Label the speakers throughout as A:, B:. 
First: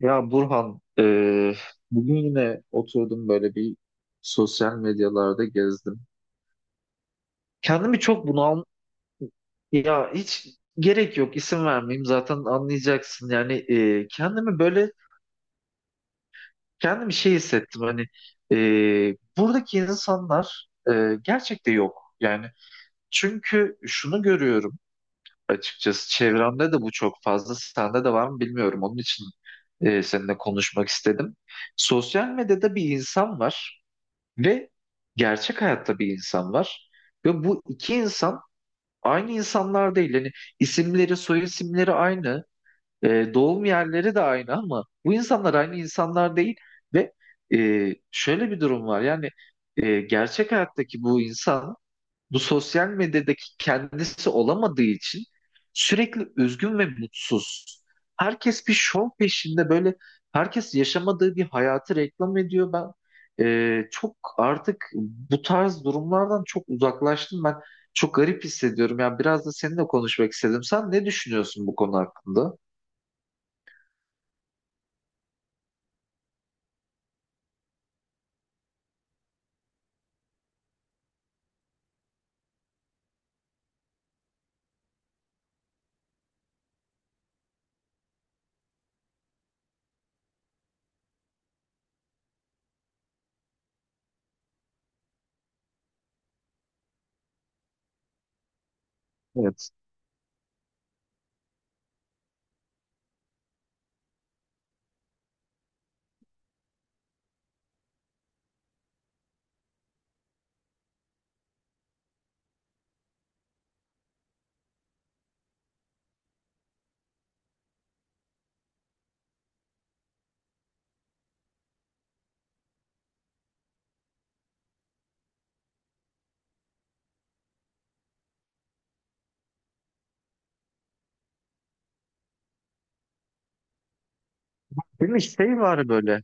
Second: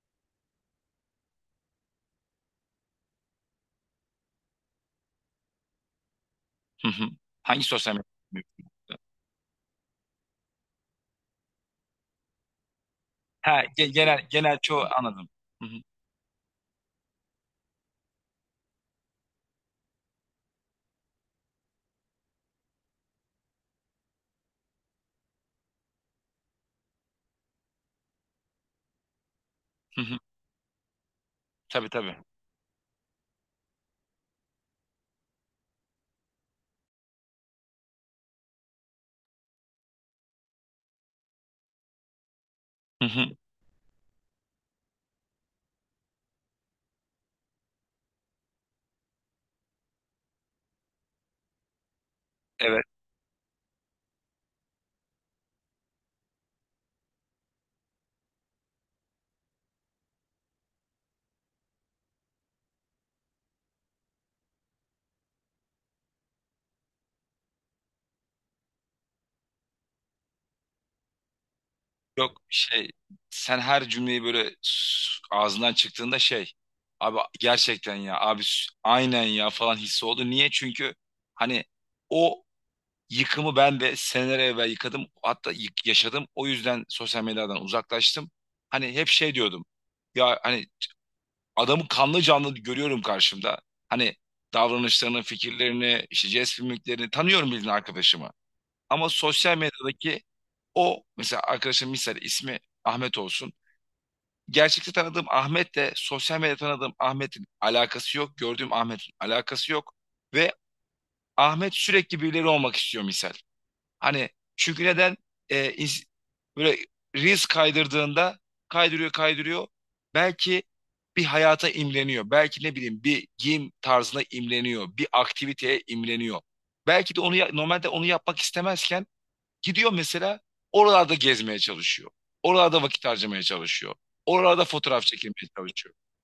A: Ya Burhan, bugün yine oturdum böyle bir sosyal medyalarda gezdim.
B: Hı hı. Hangi sosyal
A: Kendimi çok
B: medya?
A: bunal, ya hiç gerek yok isim vermeyeyim zaten anlayacaksın. Yani
B: Ha, ge- genel genel
A: kendimi
B: çoğu
A: böyle
B: anladım. Hı hı.
A: şey hissettim hani buradaki insanlar gerçekte yok. Yani çünkü şunu görüyorum açıkçası çevremde de bu çok fazla sende de var mı bilmiyorum onun için
B: Hı hı.
A: seninle konuşmak istedim.
B: Tabii tabii.
A: Sosyal medyada bir insan var. Ve gerçek hayatta bir insan var. Ve bu iki insan aynı insanlar değil. Yani isimleri, soy isimleri aynı.
B: Hı hı.
A: Doğum yerleri de aynı ama bu insanlar aynı insanlar değil. Ve şöyle bir durum var. Yani gerçek hayattaki bu insan bu
B: Evet.
A: sosyal medyadaki kendisi olamadığı için sürekli üzgün ve mutsuz. Herkes bir şov peşinde böyle herkes yaşamadığı bir hayatı reklam ediyor. Ben çok artık bu tarz durumlardan çok uzaklaştım. Ben çok garip hissediyorum. Yani biraz da seninle konuşmak istedim. Sen ne düşünüyorsun bu konu
B: Yok,
A: hakkında?
B: şey, sen her cümleyi böyle ağzından çıktığında şey, abi gerçekten ya abi aynen ya falan hissi oldu. Niye? Çünkü hani o yıkımı ben de seneler evvel yıkadım. Hatta yaşadım. O yüzden sosyal medyadan uzaklaştım. Hani hep şey diyordum. Ya hani adamı kanlı canlı görüyorum karşımda. Hani davranışlarını, fikirlerini, işte jest mimiklerini tanıyorum bildiğin arkadaşımı. Ama sosyal
A: Evet.
B: medyadaki o, mesela arkadaşım misal ismi Ahmet olsun. Gerçekte tanıdığım Ahmet'le sosyal medyada tanıdığım Ahmet'in alakası yok. Gördüğüm Ahmet'in alakası yok. Ve Ahmet sürekli birileri olmak istiyor misal. Hani çünkü neden, e, ins- böyle Reels kaydırdığında kaydırıyor kaydırıyor. Belki bir hayata imleniyor. Belki ne bileyim bir giyim tarzına imleniyor. Bir aktiviteye imleniyor. Belki de onu normalde onu yapmak istemezken gidiyor mesela oralarda gezmeye çalışıyor. Oralarda vakit harcamaya çalışıyor. Oralarda fotoğraf
A: Değil mi?
B: çekilmeye
A: Şey var
B: çalışıyor.
A: böyle.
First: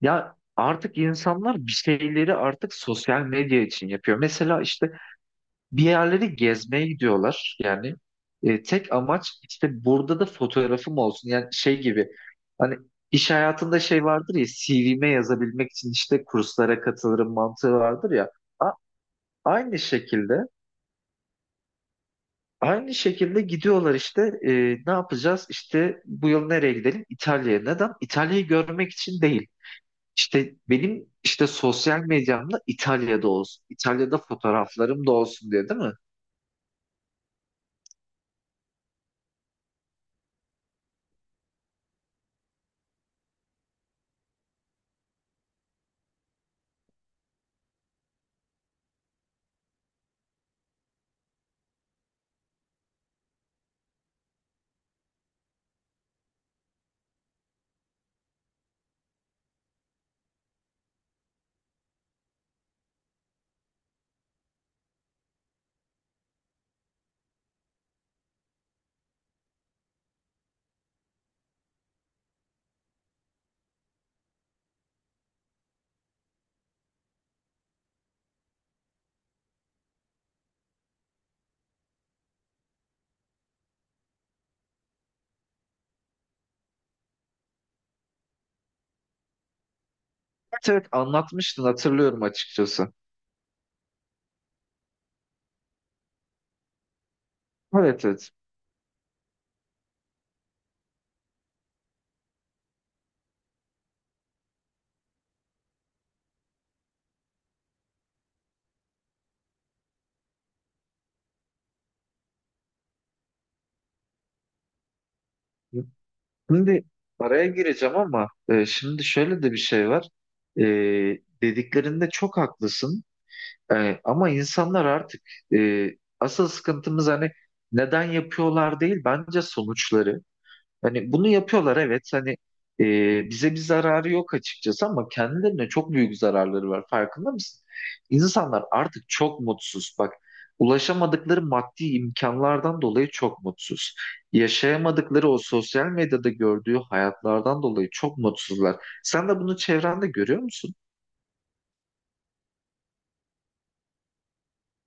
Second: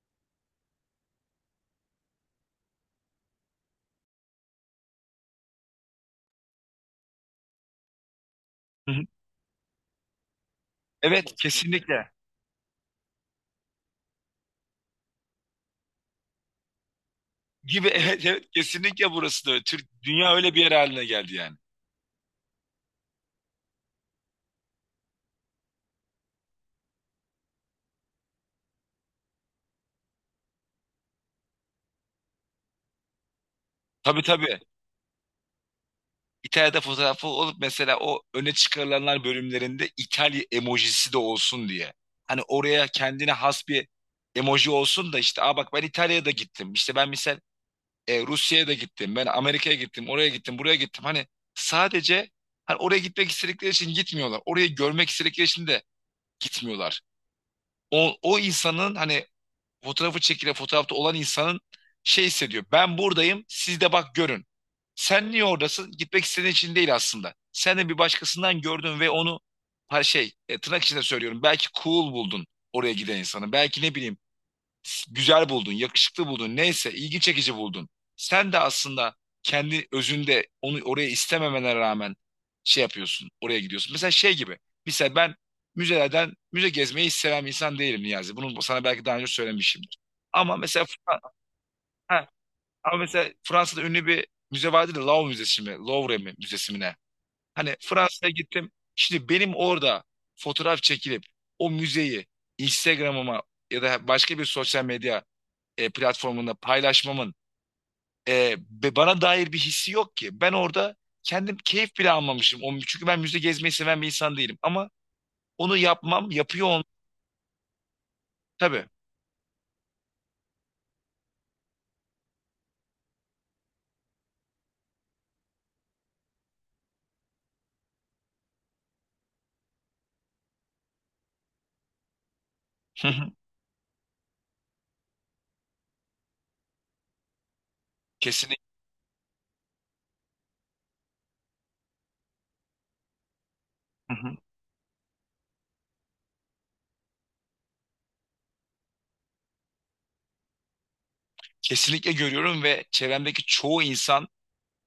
A: Ya artık insanlar bir şeyleri artık sosyal medya için yapıyor. Mesela işte bir yerleri gezmeye gidiyorlar yani. E,
B: Hı
A: tek
B: hı.
A: amaç işte burada da fotoğrafım olsun.
B: Evet,
A: Yani şey gibi
B: kesinlikle.
A: hani iş hayatında şey vardır ya CV'me yazabilmek için işte kurslara katılırım mantığı
B: Gibi
A: vardır
B: evet,
A: ya.
B: evet
A: A-
B: kesinlikle burası da öyle.
A: Aynı
B: Dünya
A: şekilde
B: öyle bir yer haline geldi yani.
A: gidiyorlar işte ne yapacağız işte bu yıl nereye gidelim İtalya'ya. Neden? İtalya'yı görmek için değil. İşte benim işte sosyal medyamda İtalya'da olsun. İtalya'da
B: Tabii tabii.
A: fotoğraflarım da olsun diye değil mi?
B: İtalya'da fotoğrafı olup mesela o öne çıkarılanlar bölümlerinde İtalya emojisi de olsun diye. Hani oraya kendine has bir emoji olsun da işte, aa, bak ben İtalya'da gittim. İşte ben misal Rusya'ya da gittim. Ben Amerika'ya gittim. Oraya gittim. Buraya gittim. Hani sadece hani oraya gitmek istedikleri için gitmiyorlar. Orayı görmek istedikleri için de gitmiyorlar. O insanın hani fotoğrafı çekilen fotoğrafta olan insanın şey hissediyor. Ben buradayım, siz de bak görün. Sen niye oradasın? Gitmek istediğin için değil aslında. Sen de bir başkasından gördün ve onu, ha, şey, tırnak içinde söylüyorum. Belki cool buldun oraya giden insanı. Belki ne bileyim güzel buldun, yakışıklı buldun, neyse ilgi çekici buldun. Sen de aslında kendi özünde onu oraya istememene rağmen şey yapıyorsun, oraya gidiyorsun. Mesela şey gibi, mesela ben müzelerden müze gezmeyi hiç seven bir insan değilim Niyazi. Bunu sana belki daha önce söylemişimdir. Ama mesela,
A: Evet anlatmıştın hatırlıyorum
B: Ha,
A: açıkçası.
B: Fransa'da ünlü bir müze vardı da Louvre Müzesi mi, Louvre mi, Müzesi mi ne? Hani
A: Evet
B: Fransa'ya
A: evet.
B: gittim. Şimdi benim orada fotoğraf çekilip o müzeyi Instagram'ıma ya da başka bir sosyal medya platformunda paylaşmamın e, bana dair bir hissi yok ki. Ben orada kendim keyif bile almamışım. Çünkü ben müze gezmeyi seven bir insan değilim. Ama onu yapmam, yapıyor olmam
A: Şimdi araya gireceğim ama
B: tabii.
A: şimdi şöyle de bir şey var. E, dediklerinde çok haklısın. E, ama insanlar artık e, asıl sıkıntımız hani neden yapıyorlar değil bence sonuçları. Hani bunu yapıyorlar evet hani
B: Hı hı.
A: bize bir zararı yok açıkçası ama kendilerine çok büyük zararları var farkında mısın?
B: Kesinlikle.
A: İnsanlar artık çok mutsuz bak ulaşamadıkları maddi imkanlardan dolayı çok mutsuz.
B: Hı hı.
A: Yaşayamadıkları o sosyal medyada gördüğü hayatlardan dolayı çok mutsuzlar. Sen de bunu çevrende görüyor musun?
B: Kesinlikle görüyorum ve çevremdeki çoğu insan,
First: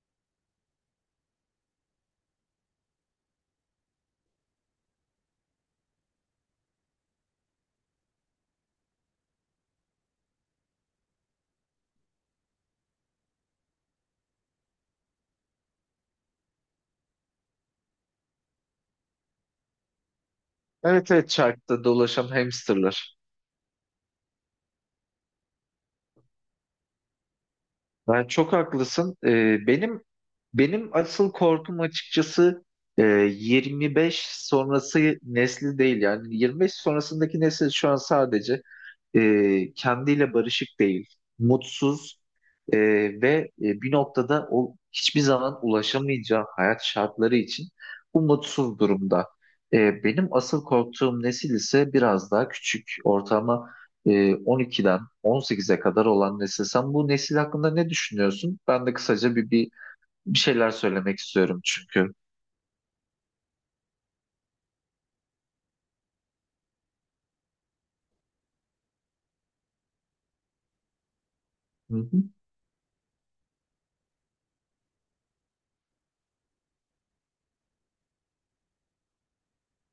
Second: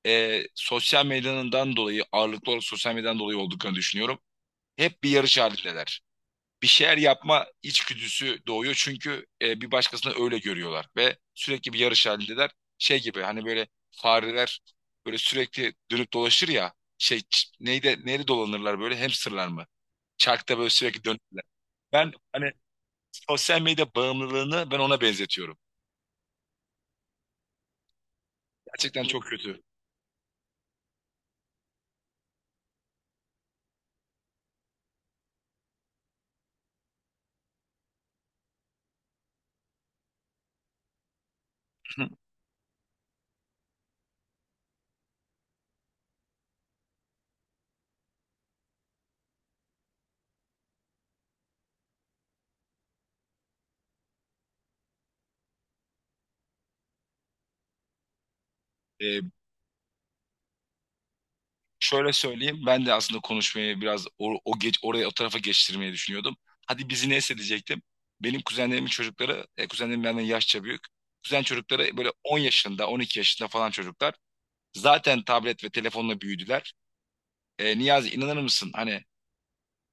B: sosyal medyanından dolayı, ağırlıklı olarak sosyal medyadan dolayı olduklarını düşünüyorum. Hep bir yarış halindeler. Bir şeyler yapma içgüdüsü doğuyor. Çünkü bir başkasını öyle görüyorlar ve sürekli bir yarış halindeler. Şey gibi hani böyle fareler böyle sürekli dönüp dolaşır ya şey, neyde neyde dolanırlar böyle, hamsterlar mı? Çarkta böyle sürekli
A: Evet evet
B: dönürler.
A: çarkta
B: Ben
A: dolaşan
B: hani
A: hamsterlar.
B: sosyal medya bağımlılığını ben ona benzetiyorum.
A: Ben çok
B: Gerçekten
A: haklısın.
B: çok kötü.
A: Benim asıl korkum açıkçası 25 sonrası nesli değil. Yani 25 sonrasındaki nesil şu an sadece kendiyle barışık değil, mutsuz e, ve bir noktada o hiçbir zaman ulaşamayacağı hayat şartları için bu mutsuz durumda. E, benim asıl korktuğum nesil ise biraz daha küçük, ortama e, 12'den 18'e kadar olan nesil. Sen bu nesil hakkında ne düşünüyorsun? Ben de
B: E,
A: kısaca bir şeyler söylemek istiyorum
B: Şöyle
A: çünkü.
B: söyleyeyim, ben de aslında konuşmayı biraz o geç oraya o tarafa geçtirmeyi düşünüyordum. Hadi bizi neyse diyecektim. Benim kuzenlerimin çocukları, kuzenlerim benden yaşça büyük. Kuzen
A: Hı
B: çocukları böyle
A: hı.
B: 10 yaşında, 12 yaşında falan çocuklar. Zaten tablet ve telefonla büyüdüler. Niyazi, inanır mısın? Hani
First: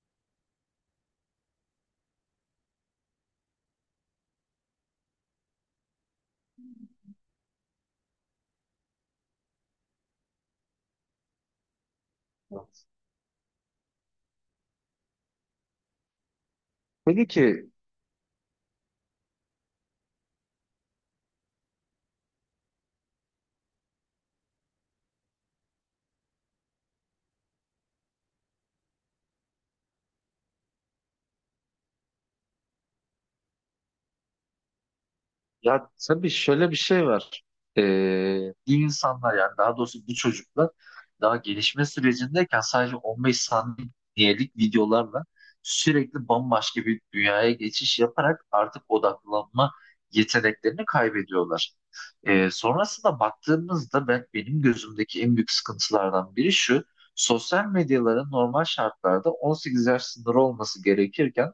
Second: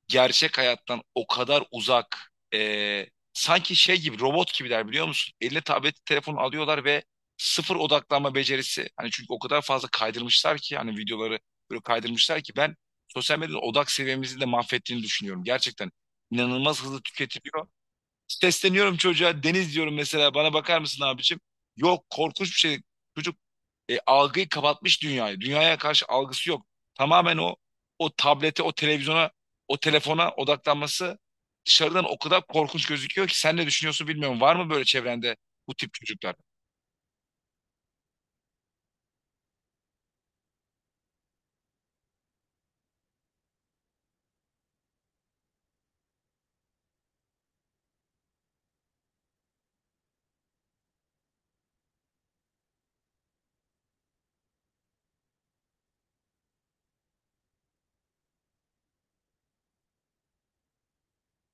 B: gerçek hayattan o kadar uzak, e, sanki şey gibi robot gibiler biliyor musun? Eline tablet telefon alıyorlar ve sıfır odaklanma becerisi. Hani çünkü o kadar fazla kaydırmışlar ki hani videoları böyle kaydırmışlar ki ben
A: Evet.
B: sosyal medyanın odak seviyemizi de mahvettiğini düşünüyorum. Gerçekten inanılmaz hızlı
A: Peki
B: tüketiliyor.
A: ki
B: Sesleniyorum çocuğa, Deniz diyorum mesela, bana bakar mısın abicim? Yok, korkunç bir şey. Çocuk algıyı kapatmış dünyayı. Dünyaya karşı algısı yok. Tamamen o tablete, o televizyona, o telefona odaklanması dışarıdan o kadar korkunç gözüküyor ki, sen ne düşünüyorsun bilmiyorum. Var mı böyle çevrende bu
A: ya
B: tip
A: tabii
B: çocuklar?
A: şöyle bir şey var. Ee, bir insanlar yani daha doğrusu bu çocuklar daha gelişme sürecindeyken sadece 15 saniyelik videolarla sürekli bambaşka bir dünyaya geçiş yaparak artık odaklanma yeteneklerini kaybediyorlar. Sonrasında baktığımızda benim gözümdeki en büyük sıkıntılardan biri şu. Sosyal medyaların normal şartlarda 18 yaş sınırı olması gerekirken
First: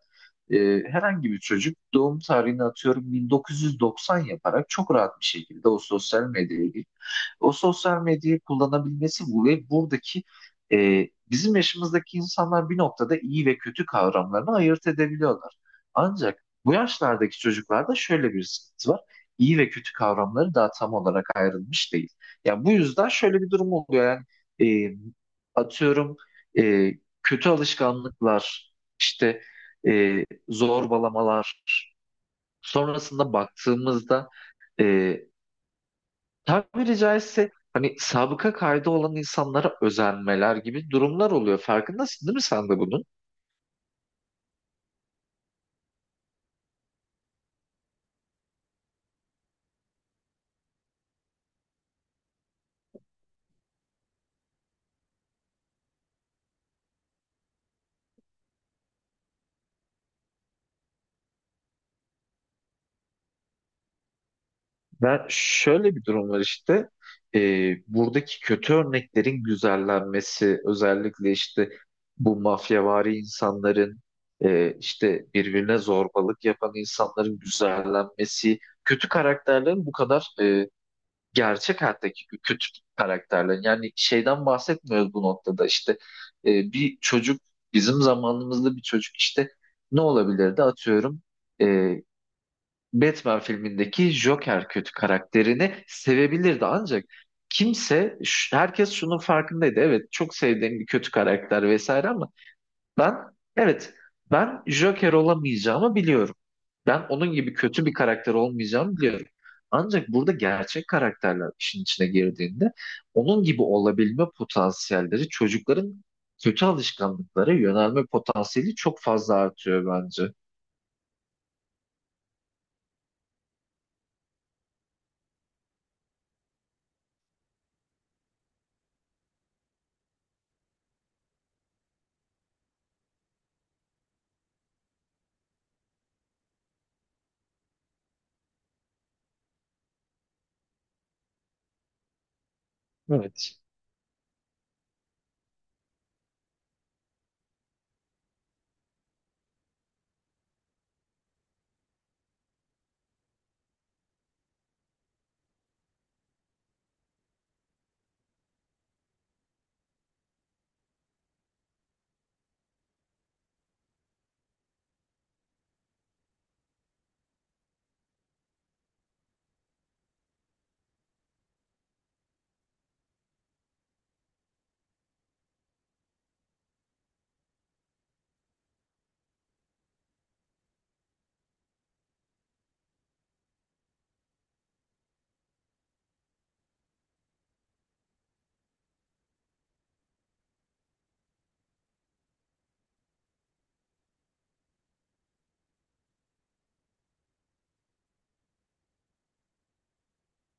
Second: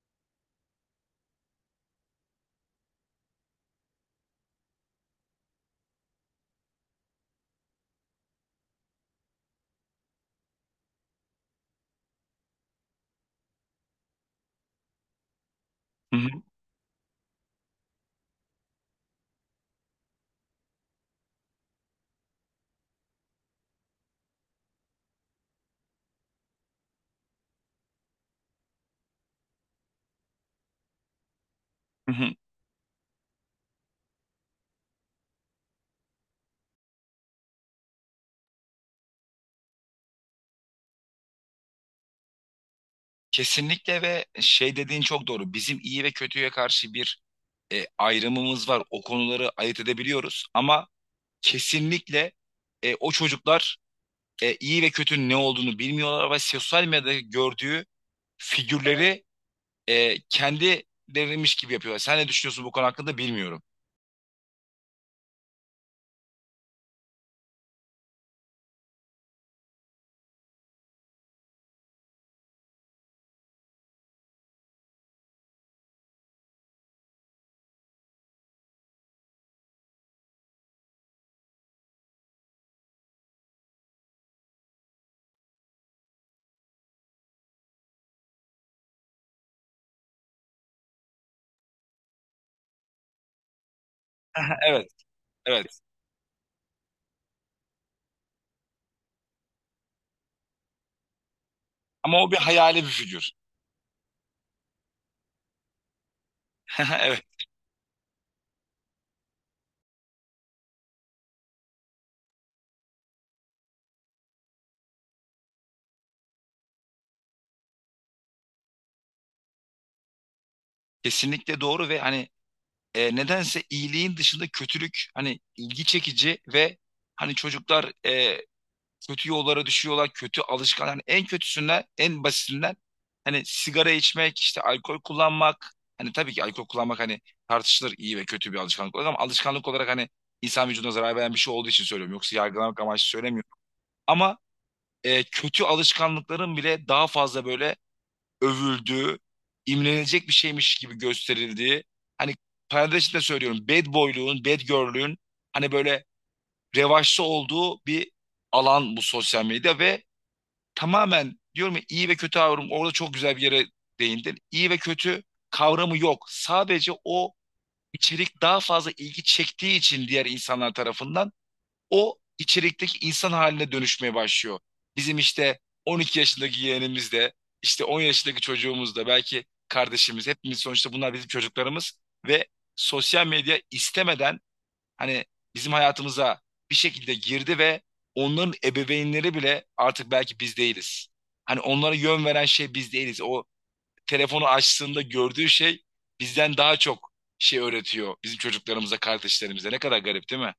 A: e, herhangi bir çocuk doğum tarihini atıyorum 1990 yaparak çok rahat bir şekilde o sosyal medyaya girip o sosyal medyayı kullanabilmesi bu ve buradaki bizim yaşımızdaki insanlar bir noktada iyi ve kötü kavramlarını ayırt edebiliyorlar.
B: Hı hı,
A: Ancak bu yaşlardaki çocuklarda şöyle bir sıkıntı var. İyi ve kötü kavramları daha tam olarak ayrılmış değil. Yani bu yüzden şöyle bir durum oluyor. Yani e, atıyorum e, kötü alışkanlıklar işte zorbalamalar.
B: hı hı.
A: Sonrasında baktığımızda e, tabiri caizse hani sabıka kaydı olan insanlara özenmeler gibi durumlar oluyor. Farkındasın değil mi sen de bunun?
B: Kesinlikle ve şey dediğin çok doğru. Bizim iyi ve kötüye karşı bir ayrımımız var. O konuları ayırt edebiliyoruz ama kesinlikle o çocuklar iyi ve kötünün ne olduğunu bilmiyorlar ve sosyal medyada gördüğü figürleri kendilerinmiş gibi yapıyorlar. Sen ne düşünüyorsun bu konu hakkında bilmiyorum.
A: Ben şöyle bir durum var işte. E, buradaki kötü örneklerin güzellenmesi özellikle işte bu mafyavari insanların işte birbirine zorbalık yapan insanların güzellenmesi kötü karakterlerin bu kadar gerçek hayattaki kötü karakterlerin yani şeyden bahsetmiyoruz bu noktada işte e, bir çocuk bizim zamanımızda bir çocuk işte ne olabilirdi atıyorum e, Batman filmindeki Joker
B: Evet,
A: kötü karakterini
B: evet.
A: sevebilirdi ancak kimse herkes şunun farkındaydı evet çok sevdiğim bir kötü karakter vesaire
B: Ama o
A: ama
B: bir hayali bir
A: ben
B: figür.
A: evet ben Joker olamayacağımı biliyorum. Ben
B: Evet,
A: onun gibi kötü bir karakter olmayacağım diyorum. Ancak burada gerçek karakterler işin içine girdiğinde onun gibi olabilme potansiyelleri çocukların kötü alışkanlıklara yönelme potansiyeli çok fazla artıyor bence.
B: kesinlikle doğru ve hani nedense iyiliğin dışında kötülük hani ilgi çekici ve hani çocuklar kötü yollara düşüyorlar, kötü alışkan. Hani en kötüsünden, en basitinden, hani sigara içmek, işte alkol kullanmak. Hani tabii ki alkol kullanmak hani tartışılır, iyi ve kötü bir alışkanlık olarak, ama alışkanlık olarak hani insan vücuduna zarar veren bir şey olduğu için söylüyorum. Yoksa yargılamak amaçlı söylemiyorum.
A: Evet.
B: Ama kötü alışkanlıkların bile daha fazla böyle övüldüğü, imrenilecek bir şeymiş gibi gösterildiği, hani parantez içinde söylüyorum, bad boyluğun, bad girl'lüğün hani böyle revaçta olduğu bir alan bu sosyal medya ve tamamen diyorum ya, iyi ve kötü kavramı orada çok güzel bir yere değindin. İyi ve kötü kavramı yok. Sadece o içerik daha fazla ilgi çektiği için diğer insanlar tarafından o içerikteki insan haline dönüşmeye başlıyor. Bizim işte 12 yaşındaki yeğenimiz de, işte 10 yaşındaki çocuğumuz da, belki kardeşimiz, hepimiz sonuçta bunlar bizim çocuklarımız ve sosyal medya istemeden hani bizim hayatımıza bir şekilde girdi ve onların ebeveynleri bile artık belki biz değiliz. Hani onlara yön veren şey biz değiliz. O telefonu açtığında gördüğü şey bizden daha çok şey öğretiyor bizim çocuklarımıza, kardeşlerimize. Ne kadar garip değil mi?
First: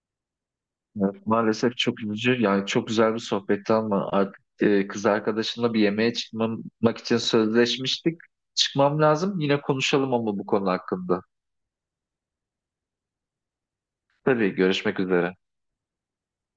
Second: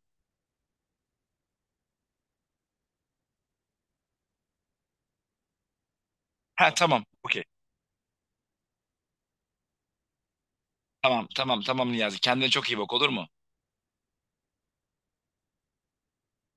A: Evet, maalesef çok üzücü. Yani çok güzel bir sohbetti ama artık kız arkadaşımla bir yemeğe
B: Ha,
A: çıkmamak
B: tamam.
A: için
B: Okey.
A: sözleşmiştik. Çıkmam lazım. Yine konuşalım ama bu konu hakkında.
B: Tamam tamam tamam Niyazi. Kendine çok iyi bak, olur mu?
A: Tabii görüşmek üzere.